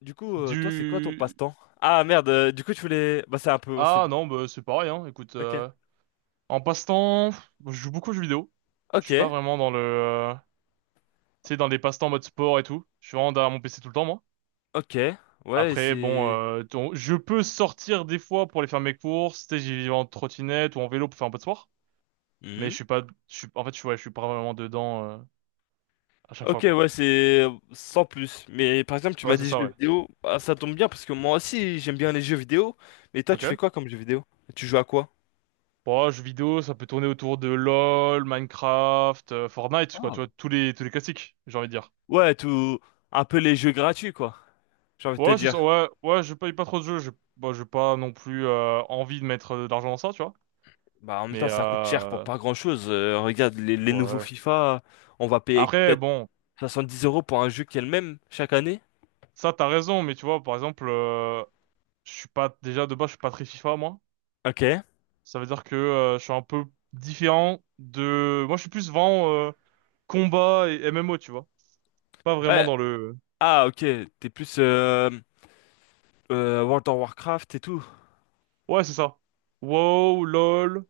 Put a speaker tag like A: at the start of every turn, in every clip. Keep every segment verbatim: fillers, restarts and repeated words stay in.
A: Du coup, euh, toi, c'est quoi ton
B: Du...
A: passe-temps? Ah merde, euh, du coup, tu voulais. Bah, c'est un peu. on s'est-
B: Ah non, bah, c'est pareil, hein. Écoute,
A: Ok.
B: euh, en passe-temps, pff, je joue beaucoup aux jeux vidéo. Je
A: Ok,
B: suis pas vraiment dans le. euh, Tu sais, dans des passe-temps mode sport et tout. Je suis vraiment derrière mon P C tout le temps, moi.
A: ok. Ouais,
B: Après, bon,
A: c'est.
B: euh, ton- je peux sortir des fois pour aller faire mes courses. Tu sais, j'y vais en trottinette ou en vélo pour faire un peu de sport. Mais
A: Hmm.
B: je suis pas. Je suis... En fait, je, suis- ouais, je suis pas vraiment dedans euh, à chaque
A: Ok,
B: fois, quoi.
A: ouais, c'est euh, sans plus. Mais par exemple, tu
B: Ouais,
A: m'as
B: c'est
A: dit
B: ça,
A: jeux
B: ouais.
A: vidéo. Bah, ça tombe bien parce que moi aussi, j'aime bien les jeux vidéo. Mais toi,
B: Ok.
A: tu fais quoi comme jeux vidéo? Tu joues à quoi?
B: Bon, jeux vidéo, ça peut tourner autour de LoL, Minecraft, euh, Fortnite, quoi.
A: Ah,
B: Tu vois, tous les, tous les classiques, j'ai envie de dire.
A: ouais, tout. Un peu les jeux gratuits, quoi. J'ai envie de te
B: Ouais, c'est ça,
A: dire.
B: ouais, ouais, je paye pas trop de jeux, j'ai bah, j'ai pas non plus euh, envie de mettre de l'argent dans ça, tu vois.
A: Bah, en même
B: Mais
A: temps, ça coûte cher pour
B: euh,
A: pas grand-chose. Euh, regarde, les, les nouveaux
B: ouais.
A: FIFA, on va payer
B: Après,
A: peut-être
B: bon,
A: soixante-dix euros pour un jeu qui est le même chaque année.
B: ça t'as raison, mais tu vois, par exemple, euh, je suis pas déjà de base, je suis pas très FIFA moi.
A: Ok.
B: Ça veut dire que euh, je suis un peu différent de. Moi, je suis plus vraiment euh, combat et M M O, tu vois. Pas vraiment
A: Ouais,
B: dans le.
A: ah, ok, t'es plus euh, euh, World of Warcraft et tout.
B: Ouais, c'est ça. WoW, LOL,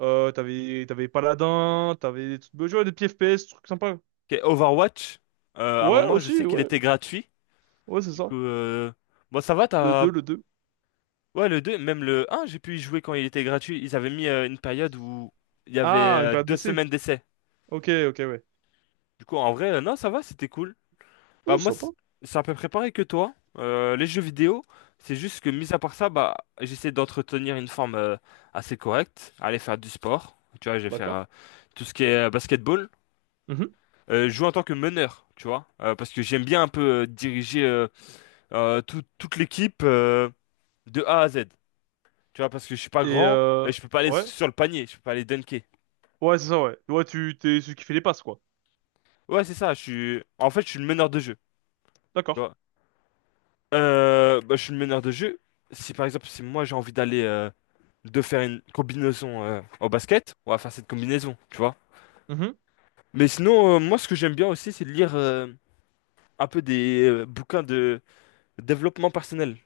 B: euh, t'avais t'avais Paladin, t'avais des trucs, ouais, des petits F P S, trucs sympas.
A: Ok, Overwatch, euh, à un
B: Ouais,
A: moment, je
B: aussi,
A: sais qu'il
B: ouais,
A: était gratuit.
B: ouais, c'est
A: Du
B: ça.
A: coup, euh, bon, ça va,
B: Le
A: t'as.
B: deux le deux
A: Ouais, le deux, même le un, j'ai pu y jouer quand il était gratuit. Ils avaient mis euh, une période où il y avait
B: Ah, une
A: euh,
B: période
A: deux
B: d'essai.
A: semaines d'essai.
B: Ok, ok, ouais.
A: Du coup, en vrai, euh, non, ça va, c'était cool. Bah,
B: Ouais, c'est
A: moi,
B: sympa.
A: c'est c'est à peu près pareil que toi. Euh, les jeux vidéo, c'est juste que, mis à part ça, bah, j'essaie d'entretenir une forme euh, assez correcte, aller faire du sport. Tu vois, je vais faire
B: D'accord.
A: euh, tout ce qui est euh, basketball.
B: Mhm.
A: Euh, jouer en tant que meneur, tu vois, Euh, parce que j'aime bien un peu euh, diriger euh, euh, tout- toute l'équipe euh, de A à Z, tu vois, parce que je suis pas
B: Et
A: grand
B: euh,
A: et je peux pas aller
B: ouais,
A: sur le panier, je peux pas aller dunker.
B: ouais, c'est ça, ouais. Ouais, tu t'es celui qui fait les passes, quoi.
A: Ouais, c'est ça, je suis en fait je suis le meneur de jeu,
B: D'accord.
A: tu vois. Euh, bah, je suis le meneur de jeu. Si par exemple si moi j'ai envie d'aller euh, de faire une combinaison euh, au basket, on va faire cette combinaison, tu vois.
B: Mhm.
A: Mais sinon euh, moi ce que j'aime bien aussi c'est de lire euh, un peu des euh, bouquins de développement personnel.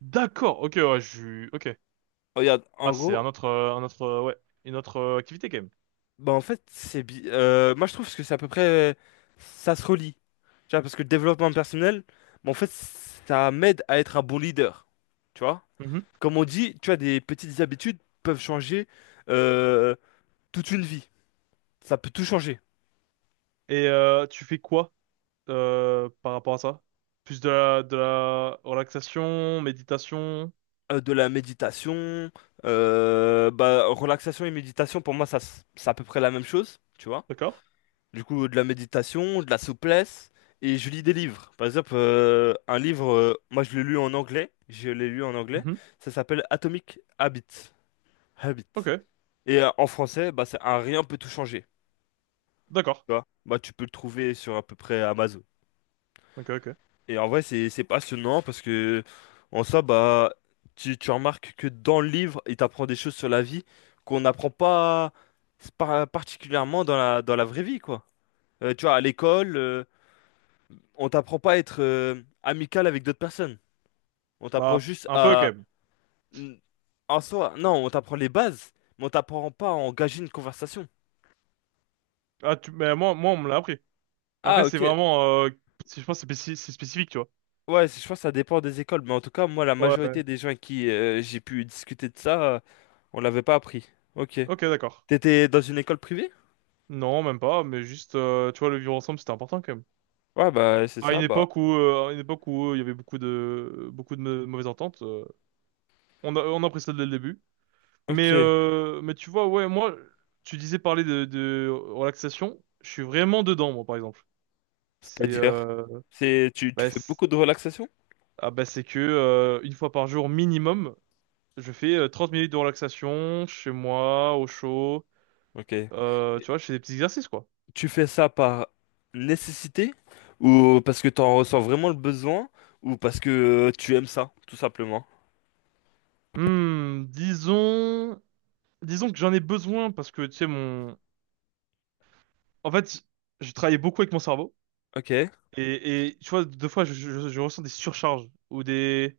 B: D'accord. Ok, ouais, je, ok.
A: Regarde,
B: Ah,
A: en
B: c'est un
A: gros,
B: autre, euh, un autre, euh, ouais, une autre euh, activité quand même.
A: bah en fait, c'est bi- euh, moi je trouve que c'est à peu près ça se relie. Tu vois, parce que le développement personnel, bah, en fait, ça m'aide à être un bon leader. Tu vois?
B: Mhm.
A: Comme on dit, tu vois, des petites habitudes peuvent changer euh, toute une vie. Ça peut tout changer.
B: Et euh, tu fais quoi euh, par rapport à ça? Plus de la, de la relaxation, méditation.
A: Euh, de la méditation, euh, bah relaxation et méditation, pour moi, ça, s- c'est à peu près la même chose. Tu vois.
B: D'accord.
A: Du coup, de la méditation, de la souplesse, et je lis des livres. Par exemple, euh, un livre, euh, moi je l'ai lu en anglais, je l'ai lu en anglais,
B: Mhm.
A: ça s'appelle Atomic Habits. Habit.
B: Ok.
A: Et euh, en français, bah, c'est un rien peut tout changer.
B: D'accord.
A: Tu vois? Bah, tu peux le trouver sur à peu près Amazon.
B: Ok, ok.
A: Et en vrai, c'est c'est passionnant parce que, en soi, bah, tu, tu remarques que dans le livre, il t'apprend des choses sur la vie qu'on n'apprend pas par- particulièrement dans la, dans la vraie vie, quoi. Euh, tu vois, à l'école, euh, on t'apprend pas à être euh, amical avec d'autres personnes. On t'apprend
B: Bah,
A: juste
B: un peu quand
A: à...
B: même.
A: n- En soi, non, on t'apprend les bases, mais on t'apprend pas à engager une conversation.
B: Ah, tu, mais moi, moi, on me l'a appris.
A: Ah,
B: Après, c'est
A: ok.
B: vraiment, euh, c'est- je pense, que c'est spécif- c'est spécifique, tu vois.
A: Ouais, c'est- je pense que ça dépend des écoles, mais en tout cas, moi, la
B: Ouais, ouais.
A: majorité des gens avec qui euh, j'ai pu discuter de ça, euh, on l'avait pas appris. Ok.
B: Ok, d'accord.
A: T'étais dans une école privée?
B: Non, même pas, mais juste, euh, tu vois, le vivre ensemble, c'était important quand même.
A: Ouais, bah, c'est
B: À une
A: ça, bah,
B: époque où, euh, à une époque où euh, il y avait beaucoup de, beaucoup de mau- mauvaises ententes, euh, on a, on a appris ça dès le début. Mais,
A: ok.
B: euh, mais tu vois, ouais, moi, tu disais parler de, de relaxation, je suis vraiment dedans, moi, par exemple. C'est,
A: C'est-à-dire,
B: euh,
A: c'est, tu, tu
B: bah,
A: fais
B: c'est
A: beaucoup de relaxation?
B: ah, Bah, c'est que, euh, une fois par jour minimum, je fais euh, trente minutes de relaxation chez moi, au chaud.
A: Ok.
B: Euh, tu vois, je fais des petits exercices, quoi.
A: Tu fais ça par nécessité ou parce que t'en ressens vraiment le besoin ou parce que euh, tu aimes ça, tout simplement.
B: Hmm, disons, disons que j'en ai besoin parce que, tu sais, mon, en fait, je travaillais beaucoup avec mon cerveau
A: Ok.
B: et, et tu vois, deux fois, je, je- je ressens des surcharges ou des,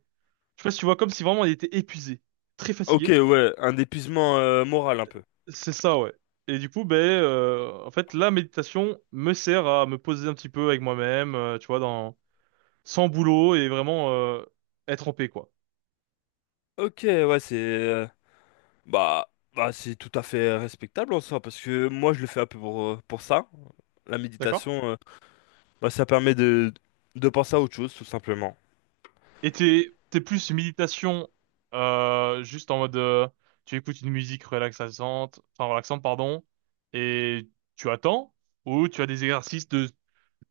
B: je sais pas si tu vois, comme si vraiment il était épuisé, très
A: Ok,
B: fatigué.
A: ouais, un épuisement euh, moral un peu.
B: C'est ça, ouais. Et du coup, ben, euh, en fait, la méditation me sert à me poser un petit peu avec moi-même, euh, tu vois, dans, sans boulot et vraiment, euh, être en paix, quoi.
A: Ok, ouais, c'est euh, bah bah c'est tout à fait respectable en soi parce que moi je le fais un peu pour euh, pour ça. La
B: D'accord?
A: méditation, euh, bah ça permet de de penser à autre chose tout simplement.
B: Et t'es, t'es plus méditation, euh, juste en mode, euh, tu écoutes une musique relaxante, enfin relaxante, pardon, et tu attends, ou tu as des exercices de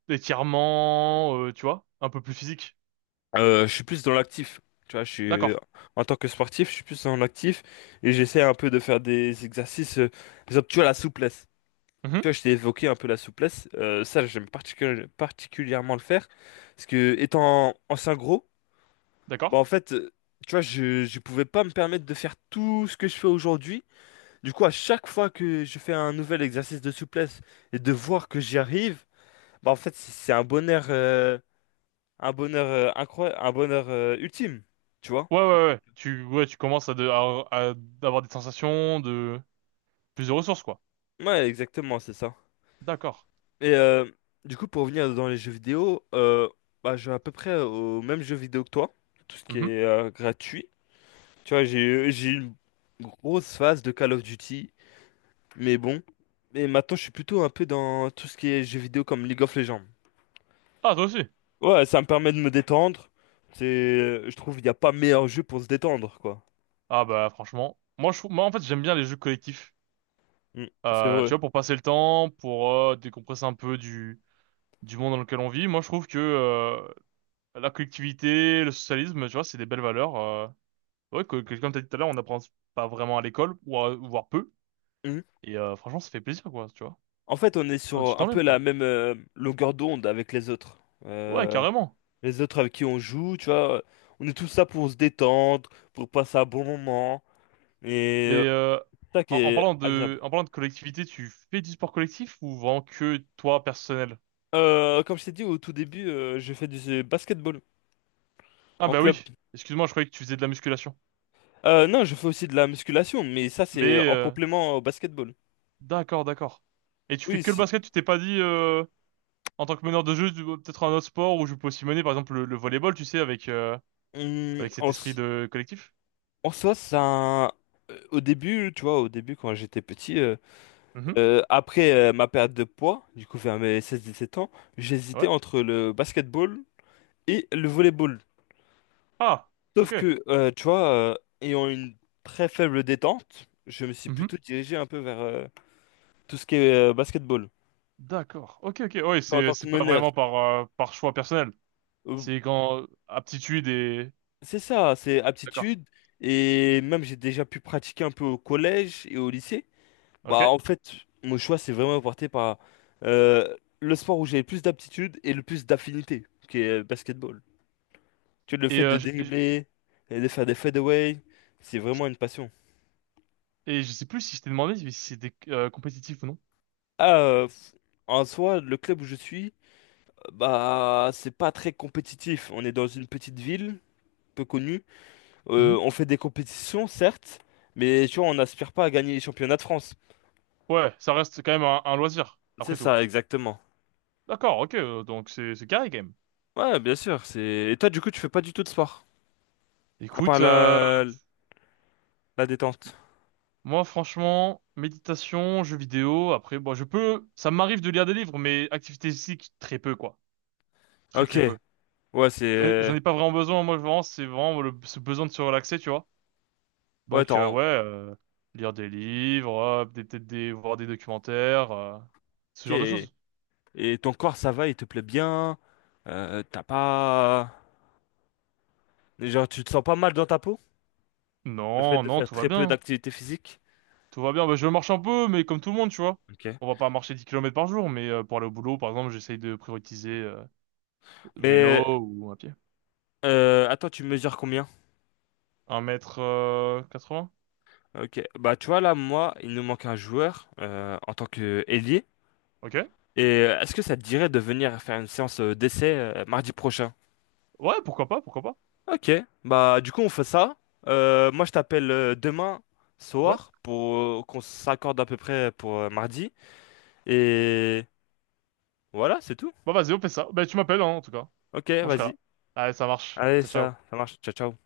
B: d'étirement, euh, tu vois, un peu plus physique.
A: Euh, je suis plus dans l'actif, tu vois. Je suis
B: D'accord.
A: en tant que sportif, je suis plus dans l'actif et j'essaie un peu de faire des exercices, euh, par exemple, tu vois la souplesse. Tu vois,
B: Mhm.
A: je t'ai évoqué un peu la souplesse. Euh, ça, j'aime particuli- particulièrement le faire. Parce que, étant ancien gros, bah,
B: D'accord.
A: en fait, euh, tu vois, je, je pouvais pas me permettre de faire tout ce que je fais aujourd'hui. Du coup, à chaque fois que je fais un nouvel exercice de souplesse et de voir que j'y arrive, bah, en fait, c'est c'est un bonheur, euh, un bonheur, incroyable, un bonheur, euh, ultime. Tu vois?
B: Ouais, ouais, ouais. Tu, ouais, tu commences à, de, à, à avoir des sensations de plus de ressources, quoi.
A: Ouais, exactement, c'est ça.
B: D'accord.
A: Et euh, du coup, pour revenir dans les jeux vidéo, euh, bah, je joue à peu près au même jeu vidéo que toi, tout ce qui
B: Mhm.
A: est euh, gratuit. Tu vois, j'ai eu- j'ai eu une grosse phase de Call of Duty, mais bon. Mais maintenant, je suis plutôt un peu dans tout ce qui est jeux vidéo comme League of Legends.
B: Ah, toi aussi.
A: Ouais, ça me permet de me détendre. C'est, je trouve, il n'y a pas meilleur jeu pour se détendre, quoi.
B: Ah bah franchement, moi je, trouve- moi en fait j'aime bien les jeux collectifs.
A: Mm, c'est
B: Euh, tu
A: vrai.
B: vois, pour passer le temps, pour euh, décompresser un peu du du monde dans lequel on vit. Moi, je trouve que euh, la collectivité, le socialisme, tu vois, c'est des belles valeurs. Euh, ouais, que, que, comme t'as dit tout à l'heure, on n'apprend pas vraiment à l'école, ou à- voire peu.
A: Mm.
B: Et euh, franchement, ça fait plaisir, quoi, tu vois.
A: En fait, on est
B: Un petit
A: sur un
B: enlève,
A: peu la
B: quoi.
A: même euh, longueur d'onde avec les autres.
B: Ouais,
A: Euh,
B: carrément.
A: les autres avec qui on joue, tu vois, on est tous là pour se détendre, pour passer un bon moment, et euh,
B: Mais euh,
A: ça qui
B: en, en
A: est
B: parlant
A: agréable.
B: de, en parlant de collectivité, tu fais du sport collectif ou vraiment que toi, personnel?
A: Euh, comme je t'ai dit au tout début, euh, je fais du basketball
B: Ah
A: en
B: bah
A: club.
B: oui. Excuse-moi, je croyais que tu faisais de la musculation.
A: Euh, non, je fais aussi de la musculation, mais ça c'est
B: Mais
A: en
B: euh,
A: complément au basketball.
B: d'accord, d'accord. Et tu fais
A: Oui,
B: que le
A: c'est-
B: basket, tu t'es pas dit euh, en tant que meneur de jeu, tu- peut-être un autre sport où je peux aussi mener, par exemple, le, le volleyball, tu sais, avec, euh,
A: hum, en,
B: avec cet esprit
A: s-
B: de collectif.
A: en soi, ça, euh, au début, tu vois, au début quand j'étais petit, euh,
B: Mhm.
A: euh, après euh, ma perte de poids, du coup vers mes seize dix-sept ans, j'hésitais
B: Ouais.
A: entre le basketball et le volleyball.
B: Ah,
A: Sauf
B: ok.
A: que, euh, tu vois, euh, ayant une très faible détente, je me suis plutôt
B: Mhm.
A: dirigé un peu vers euh, tout ce qui est euh, basketball.
B: D'accord. Ok, ok. Ouais,
A: En tant
B: c'est,
A: que
B: c'est pas
A: meneur,
B: vraiment par, euh, par choix personnel.
A: euh,
B: C'est quand aptitude et...
A: c'est ça, c'est
B: D'accord.
A: aptitude. Et même j'ai déjà pu pratiquer un peu au collège et au lycée. Bah,
B: Ok.
A: en fait, mon choix s'est vraiment porté par euh, le sport où j'ai le plus d'aptitude et le plus d'affinité, qui est euh, basketball. Tu vois, le
B: Et,
A: fait de
B: euh, je, je-
A: dribbler et de faire des fadeaways, c'est vraiment une passion.
B: et je sais plus si je t'ai demandé si c'était euh, compétitif ou non.
A: Ah, euh, en soi, le club où je suis. Bah, c'est pas très compétitif. On est dans une petite ville, peu connue.
B: Mhm.
A: Euh, on fait des compétitions, certes, mais tu vois, on n'aspire pas à gagner les championnats de France.
B: Ouais, ça reste quand même un, un loisir,
A: C'est
B: après tout.
A: ça, exactement.
B: D'accord, ok. euh, Donc c'est, c'est carré, quand même.
A: Ouais, bien sûr. C'est... Et toi, du coup, tu fais pas du tout de sport, à part
B: Écoute, euh,
A: la, la détente.
B: moi, franchement, méditation, jeux vidéo, après, bon, je peux, ça m'arrive de lire des livres, mais activité physique, très peu, quoi. Très,
A: Ok.
B: très peu.
A: Ouais,
B: J'en ai,
A: c'est...
B: j'en ai pas vraiment besoin, moi, vraiment, c'est vraiment le, ce besoin de se relaxer, tu vois.
A: Ouais,
B: Donc, euh,
A: attends.
B: ouais, euh, lire des livres, euh, des, peut-être des, voir des documentaires, euh, ce
A: Ok.
B: genre de choses.
A: Et ton corps, ça va, il te plaît bien. Euh, t'as pas... Genre, tu te sens pas mal dans ta peau? Le fait
B: Non,
A: de
B: non,
A: faire
B: tout va
A: très peu
B: bien.
A: d'activité physique.
B: Tout va bien. Bah, je marche un peu, mais comme tout le monde, tu vois.
A: Ok.
B: On va pas marcher dix kilomètres par jour, mais euh, pour aller au boulot, par exemple, j'essaye de prioriser euh,
A: Mais...
B: vélo ou à pied.
A: Euh, attends, tu mesures combien?
B: Un mètre euh, quatre-vingts.
A: Ok, bah tu vois là, moi, il nous manque un joueur euh, en tant que ailier.
B: Ok.
A: Et euh, est-ce que ça te dirait de venir faire une séance euh, d'essai euh, mardi prochain?
B: Ouais, pourquoi pas, pourquoi pas.
A: Ok, bah du coup on fait ça. Euh, moi je t'appelle euh, demain
B: Ouais.
A: soir pour euh, qu'on s'accorde à peu près pour euh, mardi. Et voilà, c'est tout.
B: Bah vas-y, on fait ça. Ben, tu m'appelles, hein, en tout cas.
A: Ok,
B: Moi, je serai
A: vas-y.
B: là. Allez, ça marche.
A: Allez,
B: Ciao,
A: ça,
B: ciao.
A: ça marche. Ciao, ciao.